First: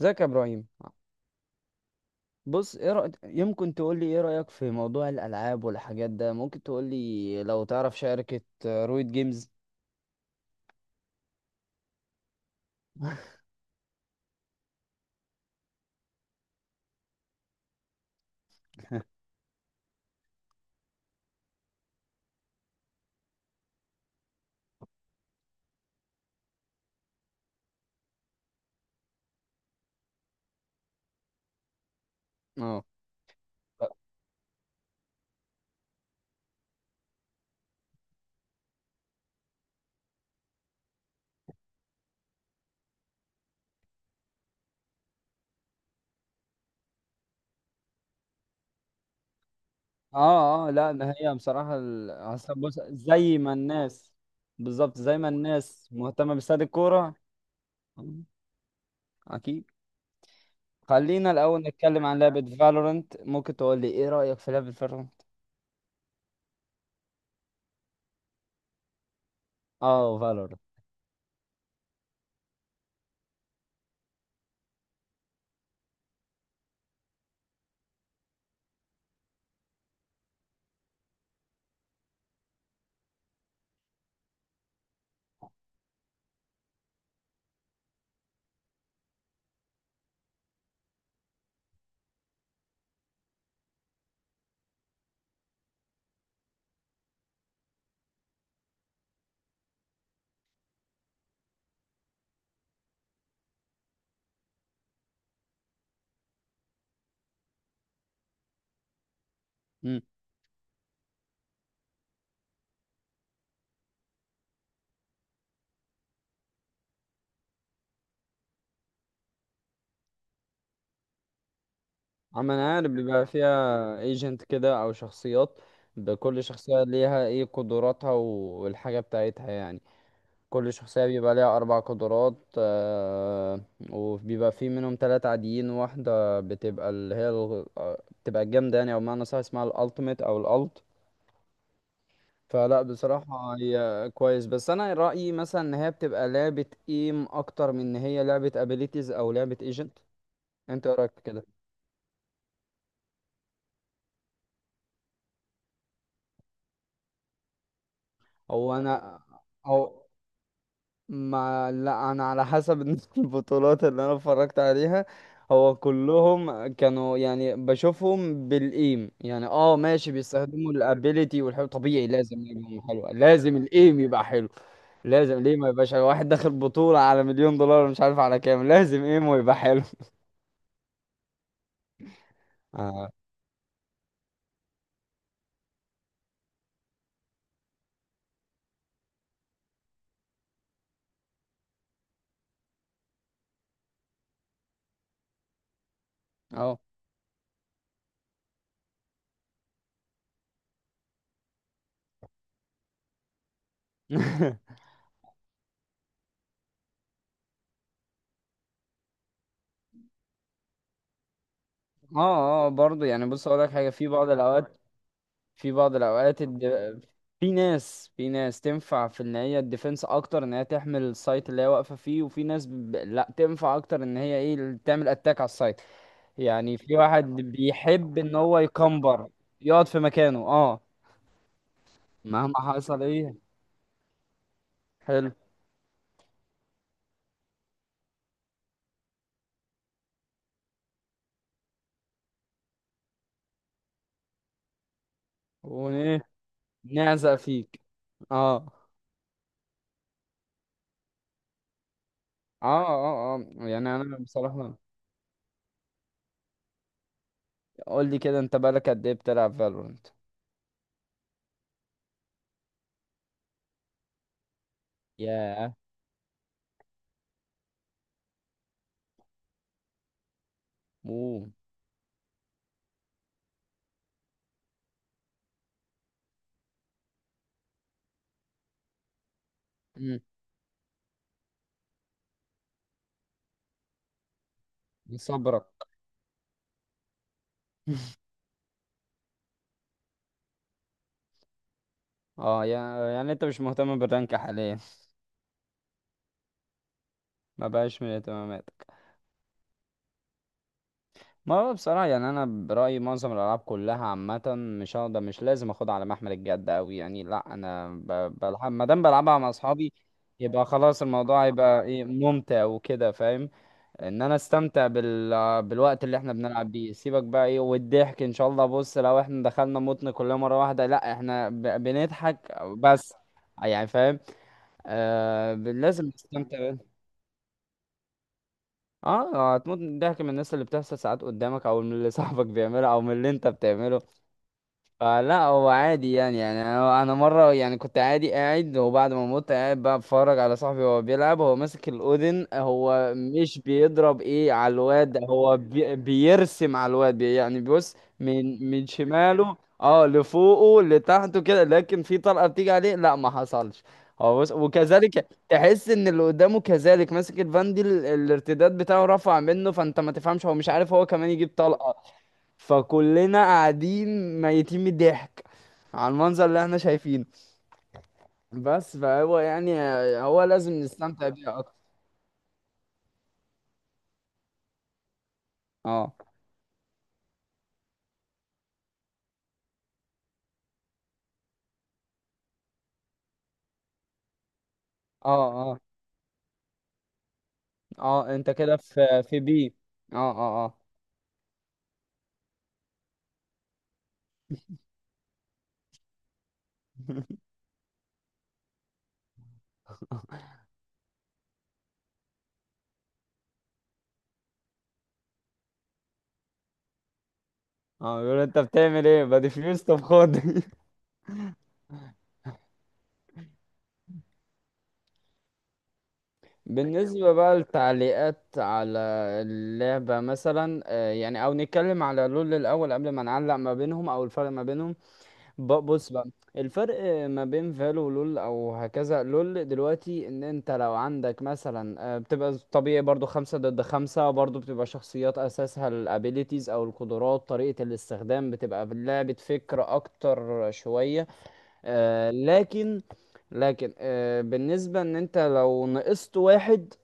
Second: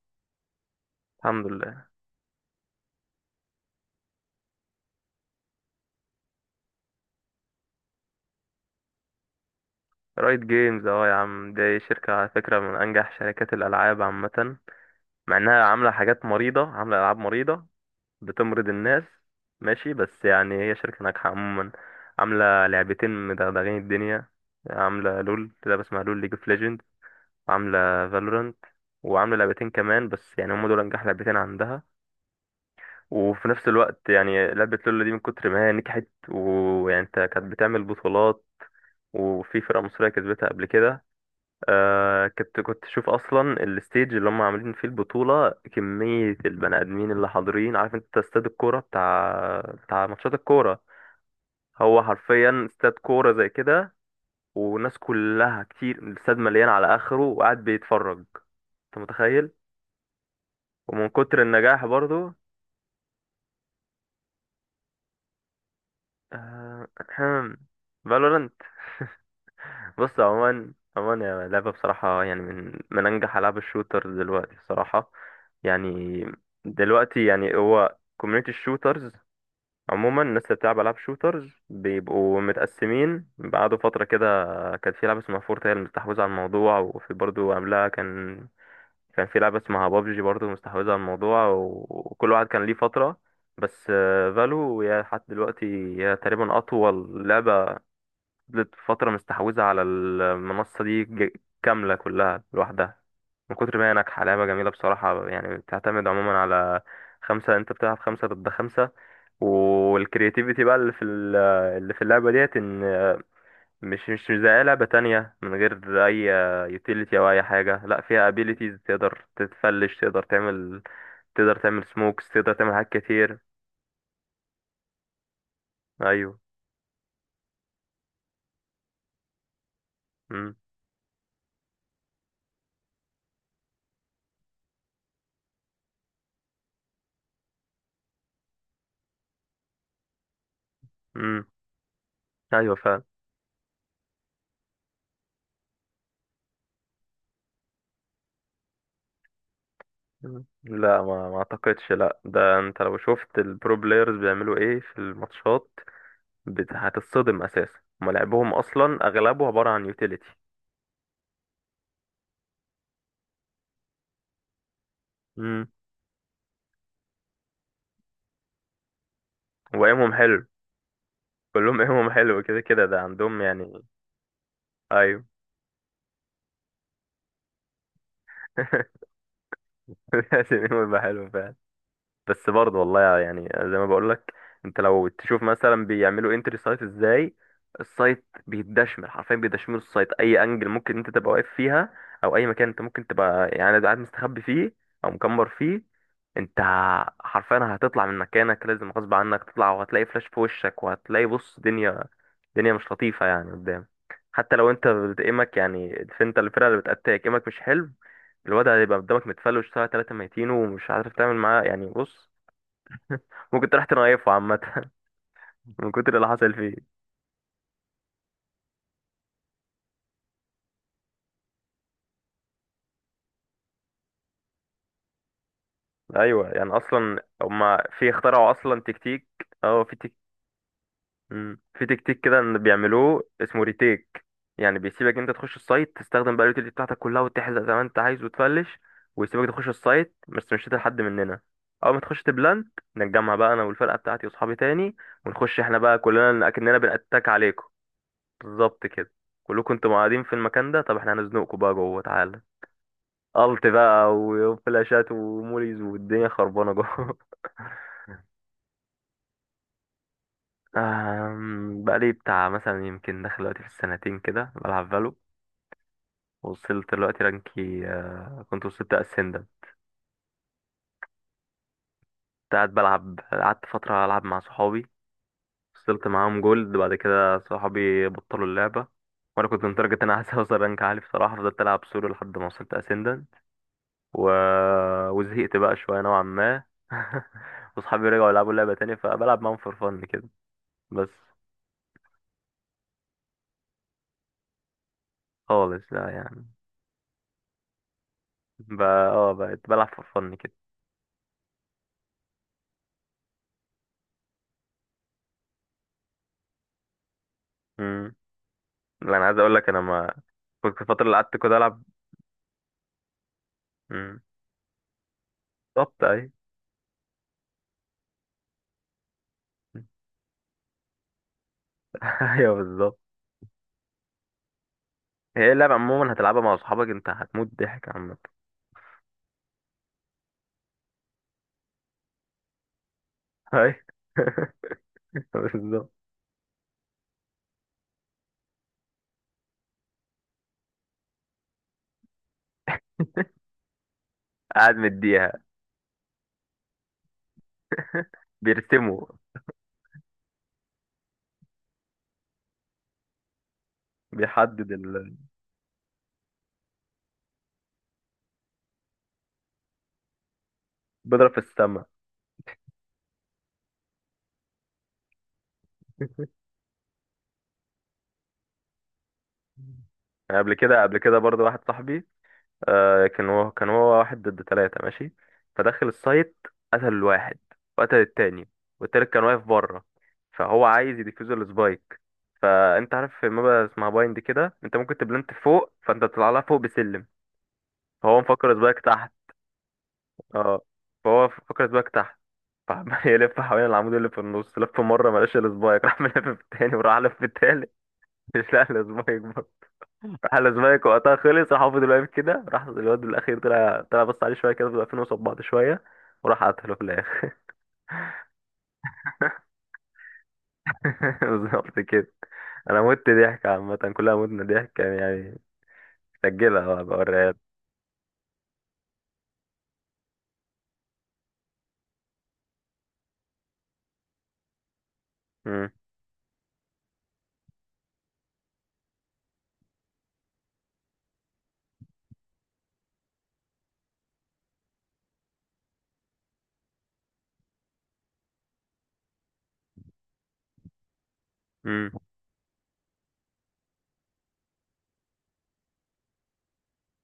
ازيك يا ابراهيم؟ الحمد لله. بص، ايه رأيك؟ يمكن تقول لي ايه رأيك في موضوع الالعاب والحاجات ده؟ ممكن تقول لي لو تعرف شركة رويد جيمز؟ رايت جيمز، يا عم دي شركة على فكرة من أنجح شركات الألعاب عامة، مع إنها عاملة حاجات مريضة، عاملة ألعاب مريضة، بتمرض الناس. ماشي، بس يعني هي شركة ناجحة عموما. عاملة لعبتين مدغدغين الدنيا، عاملة لول، لعبة اسمها لول، ليج اوف ليجند، وعاملة فالورانت، وعاملة لعبتين كمان. بس يعني هم دول أنجح لعبتين عندها. اه وفي نفس الوقت يعني لعبة لول دي من كتر ما هي نجحت، ويعني انت، كانت بتعمل بطولات، وفي فرقة مصرية كسبتها قبل كده. كنت اشوف اصلا الستيج اللي هم عاملين فيه البطوله، كميه البني ادمين اللي حاضرين، عارف انت استاد الكوره بتاع ماتشات اه الكوره؟ لا، ما هي بصراحة هو أصل، حرفيا بص استاد كوره زي زي ما كده، الناس... بالظبط والناس زي ما كلها الناس كتير، مهتمة الاستاد باستاد مليان على الكورة. اخره وقاعد مم. بيتفرج. انت متخيل؟ اكيد. ومن خلينا كتر الاول النجاح نتكلم عن برضو، لعبة فالورنت. ممكن تقول لي ايه رأيك في لعبة فالورنت؟ آه فالورانت. اه، بص، فالورنت. عموما عموما يا لعبة، بصراحة يعني من أنجح ألعاب الشوترز دلوقتي بصراحة. يعني دلوقتي يعني هو كوميونيتي الشوترز عموما، الناس اللي بتلعب ألعاب شوترز بيبقوا متقسمين بعد فترة كده. كان في لعبة اسمها فورت هي اللي مستحوذة على الموضوع، وفي برضه قبلها كان في لعبة اسمها بابجي برضه مستحوذة على الموضوع، وكل واحد كان ليه فترة. بس فالو هي لحد دلوقتي، هي تقريبا أطول لعبة فضلت فترة مستحوذة على المنصة دي كاملة كلها لوحدها. من كتر ما هي ناجحة، لعبة جميلة بصراحة، يعني بتعتمد عموما على خمسة، انت بتلعب خمسة ضد خمسة، والكرياتيفيتي بقى اللي في اللي في اللعبة ديت ان مش زي أي لعبة تانية من غير أي يوتيليتي أو أي حاجة. لا، فيها ابيليتيز، تقدر تتفلش، تقدر تعمل، تقدر تعمل سموكس، عم، تقدر تعمل انا حاجات عارف بيبقى كتير. فيها ايجنت كده او شخصيات، أيوه. بكل شخصية ليها ايه قدراتها والحاجة بتاعتها يعني. امم. كل شخصية بيبقى ليها اربع قدرات. وبيبقى في منهم ثلاثة عاديين، واحدة بتبقى اللي هي بتبقى الجامدة يعني، او بمعنى صح اسمها الالتيميت او الالت. امم. أيوه فلا، فعلا. بصراحة هي كويس، بس انا رأيي مثلا ان هي بتبقى لعبة ايم اكتر من ان هي لعبة ابيليتيز او لعبة ايجنت. مم. انت إيه لا، رأيك في ما كده؟ اعتقدش. لا، ده انت لو شفت البرو بلايرز بيعملوا ايه في الماتشات. هتتصدم اساسا، هما لعبهم هو اصلا انا اغلبه عبارة عن او يوتيليتي. ما لا، انا على حسب البطولات اللي انا اتفرجت عليها. امم. هو كلهم كانوا يعني بشوفهم بالايم، يعني وايمهم ماشي، حلو، بيستخدموا الابيليتي، والحلو كلهم طبيعي، ايمهم لازم حلو كده يبقوا كده ده حلوة، عندهم لازم يعني. الايم يبقى حلو. ايوه. لازم ليه ما يبقاش حلو؟ واحد داخل بطولة على مليون دولار مش عارف على كام، لازم ايمه يبقى حلو. لازم ايمهم يبقى حلو فعلا. بس برضه اه، والله يعني زي ما بقولك، انت لو تشوف مثلا بيعملوا انتري سايت ازاي، السايت بيتدشمل حرفيا، بيدشملوا السايت، اي انجل ممكن انت تبقى واقف فيها، او اي مكان انت ممكن تبقى يعني قاعد مستخبي فيه، او مكمر فيه، انت اه. حرفيا هتطلع من مكانك لازم غصب عنك تطلع، وهتلاقي فلاش في وشك، وهتلاقي بص دنيا، دنيا مش لطيفة يعني قدام. حتى لو انت بتقيمك يعني انت، الفرقة اللي بتقتلك قيمك مش حلو، الواد هيبقى قدامك متفلوش ساعة تلاتة ميتين، ومش عارف تعمل معاه يعني بص، اه، اه، برضه يعني، بص اقول ممكن لك تروح حاجه في بعض تنايفه الاوقات. عامة. في من بعض كتر اللي الاوقات حصل الد... فيه. في ناس، تنفع في ان هي الديفنس اكتر، ان هي تحمل السايت اللي هي واقفه فيه، وفي ناس لا تنفع اكتر ان هي ايه تعمل اتاك على السايت. أيوة، يعني يعني في أصلا واحد هما في بيحب ان اخترعوا هو أصلا تكتيك. يكمبر، اه يقعد في في تك... مكانه اه مم. في تكتيك كده مهما إن حصل بيعملوه ايه. اسمه ريتيك، يعني بيسيبك أنت حلو. تخش السايت تستخدم بقى اليوتيلتي بتاعتك كلها وتحزق زي ما أنت عايز وتفلش، ويسيبك تخش السايت، بس مش هتلاقي حد مننا. أول ما تخش تبلانت، نتجمع بقى أنا والفرقة بتاعتي وأصحابي تاني، ونخش إحنا بقى وايه. كلنا أكننا بنأتاك نعزق عليكم. فيك. اه، بالظبط كده، كلكم انتوا قاعدين في المكان ده، طب احنا هنزنقكم بقى جوه تعالى، اه، اه، اه، الت يعني بقى انا بصراحه... وفلاشات وموليز والدنيا خربانه جوه. قول لي كده، انت بقالك قد ايه بتلعب فالورنت؟ بقالي بتاع مثلا يمكن داخل دلوقتي في السنتين كده بلعب فالو، ياه. وصلت دلوقتي رانكي كنت وصلت اسندم. اوه. كنت قاعد بلعب، قعدت فترة ألعب مع صحابي، وصلت معاهم جولد، بعد كده صحابي بطلوا اللعبة، وأنا كنت لدرجة إن أنا مم. عايز أوصل رانك عالي بصراحة، فضلت ألعب سولو لحد ما وصلت أسندن، و... وزهقت صبرك. بقى شوية نوعا ما. وصحابي رجعوا يلعبوا لعبة تانية، فبلعب معاهم فور فن كده بس. اه، يعني انت مش مهتم بالرانك حاليا؟ خالص لا يعني، ما بقاش من اهتماماتك. بقى اه بقيت بلعب في فن كده. ما هو بصراحة يعني انا برأيي معظم الالعاب كلها عامة مش هقدر، مش لازم اخدها على محمل الجد اوي، يعني لا، انا امم. بلعب ما دام لا انا عايز بلعبها مع اقول لك انا اصحابي. ما يبقى كنت، خلاص الفتره اللي قعدت الموضوع كده هيبقى العب. ايه، ممتع وكده، فاهم؟ امم. ان انا استمتع بالظبط بالوقت اللي ايوه. احنا بنلعب بيه، سيبك بقى ايه، والضحك ان شاء الله. بص، لو احنا دخلنا متن كلنا مرة واحدة، لا، احنا ايوه بنضحك بالظبط. بس. يعني فاهم؟ هي اللعبه لازم عموما هتلعبها مع تستمتع. اصحابك انت، هتموت ضحك عامه. اه، هتموت من الضحك، من الناس اللي بتحصل ساعات قدامك، او من اللي صاحبك بيعمله، او من اللي انت ايوه. بتعمله. فلا، هو بالظبط، عادي يعني. يعني انا مره يعني كنت عادي قاعد، وبعد ما مت قاعد بقى بتفرج على صاحبي وهو بيلعب، هو ماسك الاودن، هو مش بيضرب ايه على قاعد الواد، مديها، هو بيرسم على الواد بي يعني، بيبص من بيرسموا، شماله، لفوقه، لتحته كده، لكن في طلقه بتيجي عليه، لا، ما حصلش. هو بص، بيحدد ال... وكذلك تحس ان اللي قدامه كذلك ماسك الفاندي، الارتداد بتاعه رفع منه، فانت ما تفهمش، هو مش عارف هو بيضرب كمان في يجيب السما. طلقه. فكلنا قاعدين ميتين من الضحك على المنظر اللي احنا شايفينه. بس فهو يعني، يعني هو قبل لازم كده قبل كده نستمتع برضه بيه واحد اكتر. صاحبي، آه كان هو واحد ضد ثلاثة ماشي، فدخل اه، السايت، قتل الواحد، وقتل التاني، والتالت كان واقف بره، فهو عايز يديفيوز السبايك. فانت عارف في مابا اسمها بايند كده، انت ممكن اه، تبلنت فوق، اه، فانت بتطلع لها فوق بسلم، فهو اه، انت مفكر كده السبايك تحت. في بي. اه، اه، اه، اه. فهو مفكر السبايك تحت. فعمال يلف حوالين العمود اللي في النص، لف مرة ملاش السبايك، راح ملف في التاني، وراح لف في التالت، مش لاقي السبايك. راح الأسبانيك وقتها خلص، راح فضل واقف كده، راح الواد الأخير طلع، طلع بص عليه شوية كده، فضل واقفين قصاد بعض شوية، وراح قتله في الآخر. اه، بيقول انت بتعمل ايه بديفيوز؟ طب خد. بالظبط كده. أنا مت ضحك عامة، كلها متنا ضحك كان يعني. سجلها بقى بوريها بالنسبة لك. بقى للتعليقات على اللعبة مثلا، يعني، او نتكلم على لول الاول قبل ما نعلق ما بينهم او الفرق ما بينهم. مم. بص بقى، الفرق ما بين فالو ولول، او هكذا لول دلوقتي، ان انت لو عندك مثلا، بتبقى طبيعي برضو خمسة ضد خمسة، برضو بتبقى شخصيات اساسها الابيليتيز او القدرات، طريقة الاستخدام، بتبقى لعبة فكر اكتر شوية. مم. لكن. لكن بالنسبة ان انت لو نقصت واحد،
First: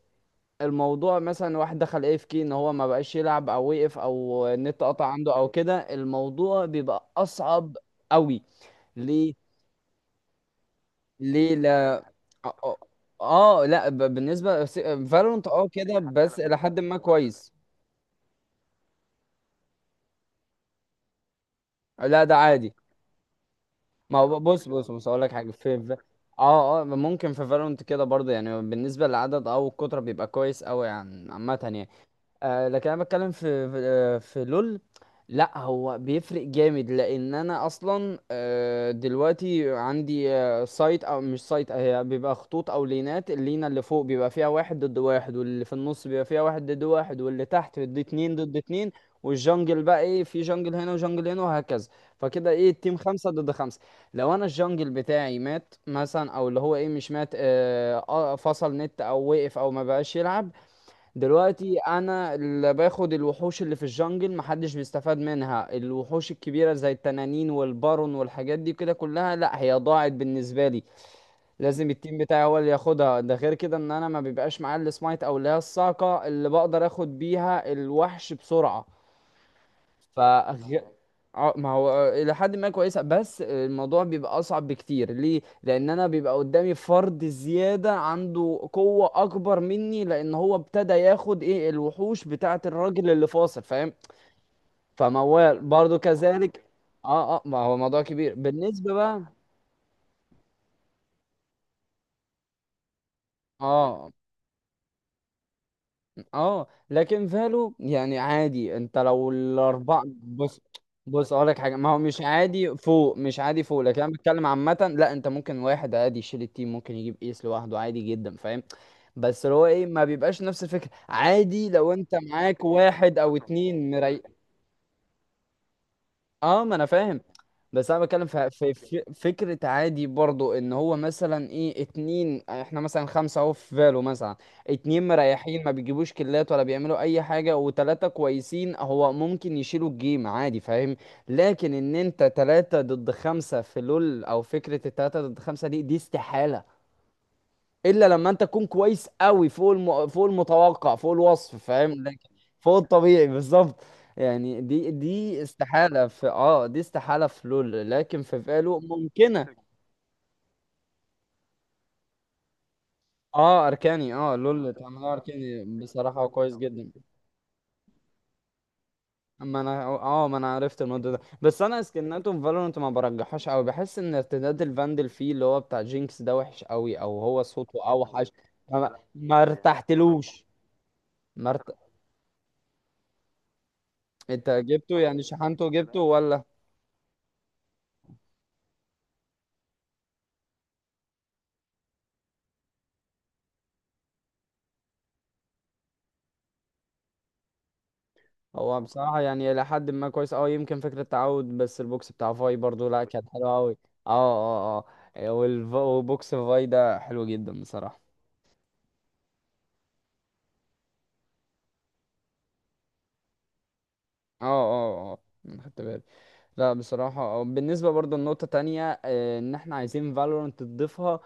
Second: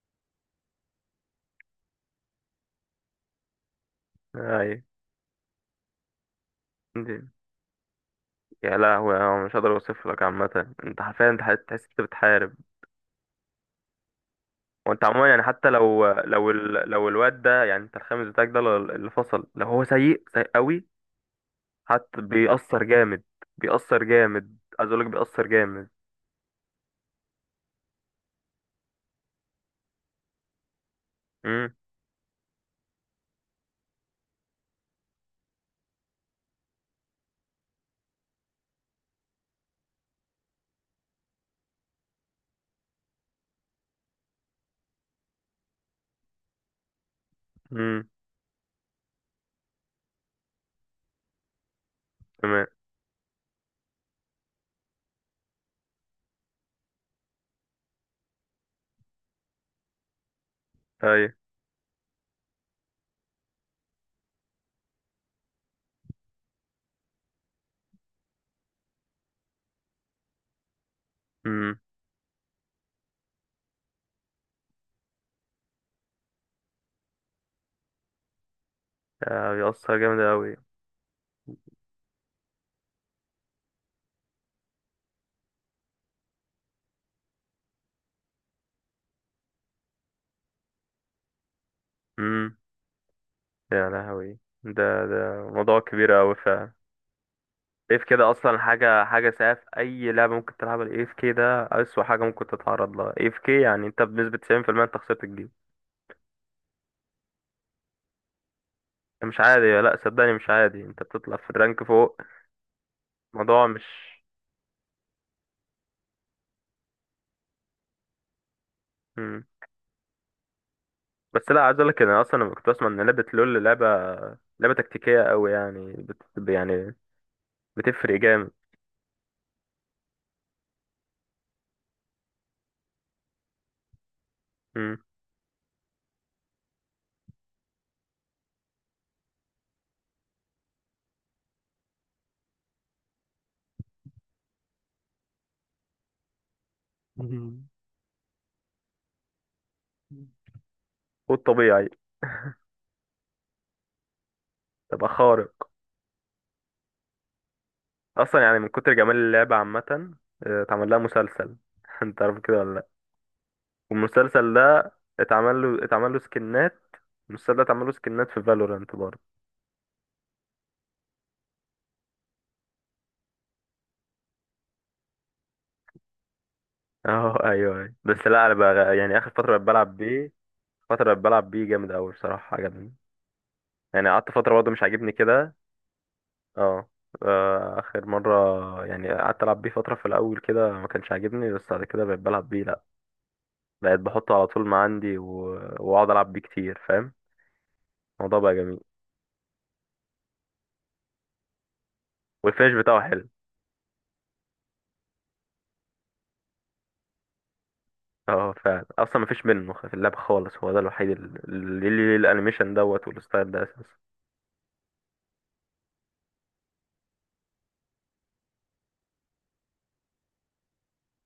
الموضوع مثلا واحد دخل اف كي ان هو ما بقاش يلعب، او وقف، او أيوة. النت قطع عنده او كده، الموضوع بيبقى دي- اصعب قوي. يا لهوي، ليه؟ أنا مش هقدر أوصف لك عامة، أنت حرفيا أنت ليه، تحس أنت لا. بتحارب. اه. لا، بالنسبه وأنت عموما يعني فالورنت حتى كده بس الى حد ما لو الواد كويس. ده يعني، أنت الخامس بتاعك ده اللي فصل، لو هو سيء سيء قوي، حتى لا، ده عادي. بيأثر جامد. بيأثر ما هو جامد بص، عايز بص، اقولك بص، اقول لك بيأثر حاجه في جامد. اه ممكن في فالورنت كده برضه، يعني بالنسبه للعدد او الكتره بيبقى كويس قوي، يعني عامه امم. يعني. لكن انا بتكلم في في لول. لا، هو بيفرق جامد، لان انا اصلا دلوقتي عندي سايت، او مش سايت، هي بيبقى خطوط او لينات، اللينه اللي فوق بيبقى فيها واحد ضد واحد، واللي في النص بيبقى فيها واحد ضد واحد، واللي تحت ضد امم. اتنين، ضد اتنين، والجنجل بقى ايه، في جنجل هنا وجنجل هنا وهكذا، فكده تمام. ايه، التيم خمسة ضد خمسة. لو انا الجنجل بتاعي مات مثلا، او اللي هو ايه مش مات، فصل نت او وقف او ما بقاش يلعب، ايوه. دلوقتي انا اللي باخد الوحوش اللي في الجنجل، محدش بيستفاد منها، الوحوش الكبيره زي التنانين والبارون والحاجات دي كده كلها، لا هي ضاعت بالنسبه لي. امم. لازم التيم بتاعي هو اللي ياخدها. ده غير كده ان انا ما بيبقاش معايا السمايت، او اللي هي الصاعقه اللي بقدر اخد بيها الوحش بسرعه. آه، بيأثر جامد ف اوي. ما هو الى حد ما كويسه، بس الموضوع بيبقى اصعب بكتير. ليه؟ لان انا بيبقى قدامي فرد زياده عنده قوه اكبر مني، لان هو ابتدى ياخد ايه، الوحوش امم. بتاعه الراجل اللي فاصل، يا فاهم؟ لهوي، ده فموال موضوع برضو كبير اوي كذلك. فعلا. اه، اه، ما هو موضوع اف كده كبير اصلا، بالنسبه حاجه بقى. حاجه سيئه في اي لعبه ممكن تلعبها الاف كي ده، اسوأ حاجه ممكن تتعرض لها اف كي، يعني انت اه، بنسبه 90% انت خسرت الجيم. اه، لكن فالو يعني عادي انت ده لو مش عادي، لا الاربعه صدقني مش بص. عادي، انت بص بتطلع اقول في لك حاجه، الرانك ما هو فوق. مش عادي فوق، مش عادي الموضوع فوق، مش، لكن انا بتكلم عامه. لا، انت ممكن واحد عادي يشيل التيم، ممكن يجيب ايس لوحده عادي جدا، فاهم؟ امم. بس اللي هو ايه، ما بيبقاش نفس الفكره، بس لا عادي عايز اقول لو لك إن انت انا اصلا لما معاك كنت بسمع ان واحد لعبه او لول لعبه اتنين مري. لعبه تكتيكيه قوي يعني اه، ما انا يعني فاهم. بس انا بتفرق بتكلم في جامد. فكره عادي برضو، ان هو مثلا ايه اتنين، احنا مثلا خمسه اهو في فالو مثلا، مم. اتنين مريحين ما بيجيبوش كلات ولا بيعملوا اي حاجه وتلاته كويسين، هو ممكن يشيلوا الجيم عادي، فاهم؟ لكن ان انت تلاته ضد خمسه في لول، او فكره التلاته ضد خمسه دي استحاله، مهم. الا لما انت تكون كويس قوي فوق فوق المتوقع، فوق الوصف، والطبيعي فاهم؟ لكن فوق الطبيعي بالظبط. يعني دي تبقى دي خارق. استحالة في، دي استحالة في لول، لكن اصلا في يعني من فالو كتر جمال اللعبه ممكنة. عامه، آه، اتعمل لها مسلسل. انت عارف كده ولا لا؟ اه، اركاني. اه والمسلسل لول ده تعملها اتعمل اركاني، له بصراحة هو كويس سكنات، جدا. المسلسل ده اتعمل له سكنات في فالورانت برضه. اما انا ما انا عرفت الموضوع ده، بس انا سكناته في فالورانت ما برجحهاش قوي، بحس ان ارتداد الفاندل فيه اللي هو بتاع جينكس ده وحش قوي، او اه هو ايوه صوته ايوه. بس اوحش. لا انا بقى ما, يعني اخر ما فتره بقيت بلعب بيه، ارتحتلوش. فتره بقيت ما بلعب بيه ارت... جامد قوي بصراحه عجبني. يعني قعدت انت فتره برضه مش جبته، عاجبني يعني كده، شحنته جبته ولا؟ اه اخر مرة يعني قعدت العب بيه فترة في الاول كده، ما كانش عاجبني، بس بعد كده بقيت بلعب بيه. لا بقيت بحطه على طول ما عندي واقعد العب بيه كتير فاهم، الموضوع بقى جميل. هو بصراحة يعني إلى حد ما كويس أوي، يمكن فكرة تعود، بس البوكس بتاع فاي والفينش برضو، بتاعه لأ حلو. كانت حلوة أوي. اه، اه، اه. وبوكس فاي ده حلو جدا بصراحة. اه فعلا، اصلا ما فيش منه في اللعبة خالص، هو ده الوحيد اللي ليه الانيميشن دوت والستايل ده اساسا. اه، اه، اه. أنا خدت بالي. لا، بصراحة، بالنسبة برضو لنقطة تانية، إن إحنا عايزين فالورانت تضيفها،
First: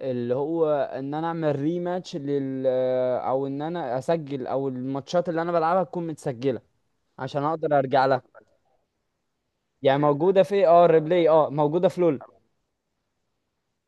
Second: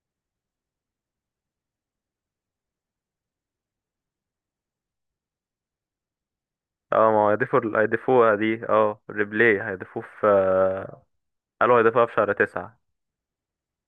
اللي هو إن أنا أعمل ريماتش لل أو إن أنا أسجل، أو الماتشات اللي أنا بلعبها تكون متسجلة اه، ما هو عشان أقدر أرجع لها. هيضيفوها دي، اه ريبلاي يعني هيضيفوه في، موجودة في الريبلاي، قالوا موجودة في هيضيفوها في لول، شهر 9.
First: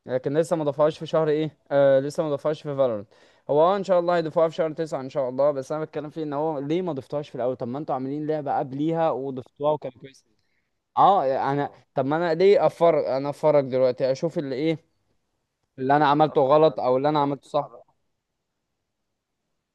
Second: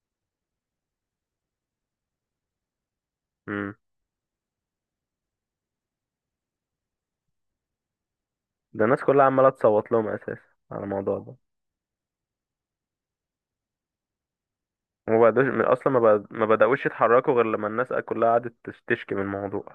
لكن لسه ما ضافوهاش في شهر ايه، لسه ما ضافوهاش في فالورنت. هو امم. ان شاء الله هيضيفوها في شهر 9 ان شاء الله، بس انا بتكلم فيه ان هو ليه ما ضفتوهاش في الاول؟ طب ما انتوا عاملين لعبة ده الناس قبليها كلها عمالة وضفتوها تصوت وكان لهم كويس. اساسا على الموضوع اه. ده. انا طب ما انا ليه افرج؟ انا افرج دلوقتي اشوف اللي ايه وما بقدوش اصلا، اللي انا عملته ما غلط بدأوش او اللي انا يتحركوا غير عملته لما صح. الناس كلها قعدت تشكي من الموضوع.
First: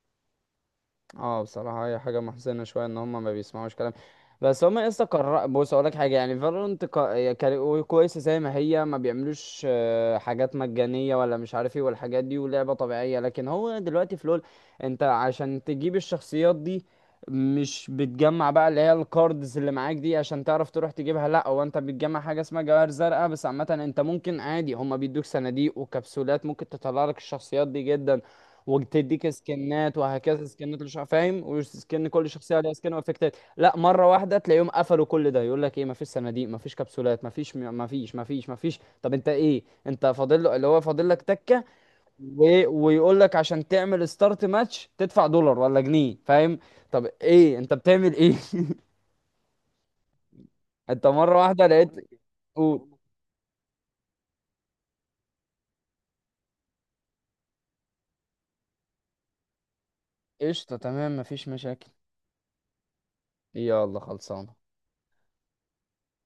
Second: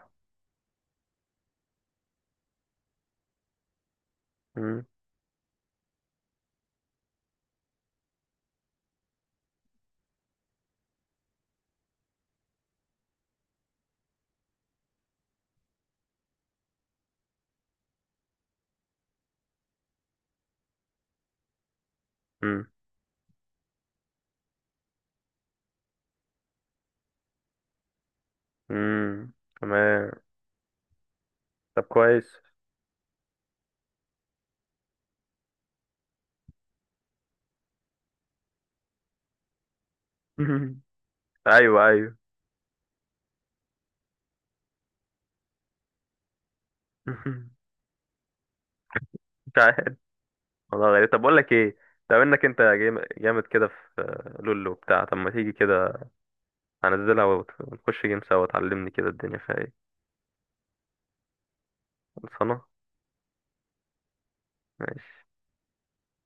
اه، بصراحة هي حاجة محزنة شوية، ان هما ما بيسمعوش كلام. بس مم. هما لسه قرر، بص اقول لك حاجة يعني، فالورانت هي كويسة زي ما هي، ما بيعملوش حاجات مجانية ولا مش عارف ايه والحاجات دي، ولعبة طبيعية، لكن هو دلوقتي في لول، انت عشان تجيب الشخصيات دي مش بتجمع بقى اللي هي الكاردز اللي معاك دي عشان تعرف تروح تجيبها، لا، هو انت بتجمع حاجة اسمها مم. جواهر زرقاء، بس عامة انت ممكن عادي هما بيدوك صناديق وكبسولات، ممكن تطلع لك الشخصيات دي جدا، وتديك مم. سكنات، تمام، وهكذا سكنات، مش فاهم، طب وسكن كل كويس. شخصيه ليها سكن وافكتات، لا، مره واحده تلاقيهم قفلوا كل ده، يقول لك ايه، مفيش صناديق، مفيش كبسولات، مفيش، مفيش، مفيش، مفيش، طب انت ايه انت فاضل له؟ اللي هو فاضل لك تكه. ايوه ايوه. و... ويقول لك عشان تعمل ستارت ماتش تدفع دولار ولا جنيه، فاهم؟ طب ايه انت بتعمل ايه؟ مش عارف والله، انت غريب. طب بقول مره لك واحده ايه، لقيت. طب انك انت قول. جامد كده في لولو بتاع، طب ما تيجي كده، هنزلها ونخش جيم سوا، تعلمني كده الدنيا فيها ايه. قشطه، تمام، مفيش مشاكل. خلصانه. يلا خلصانه. ماشي.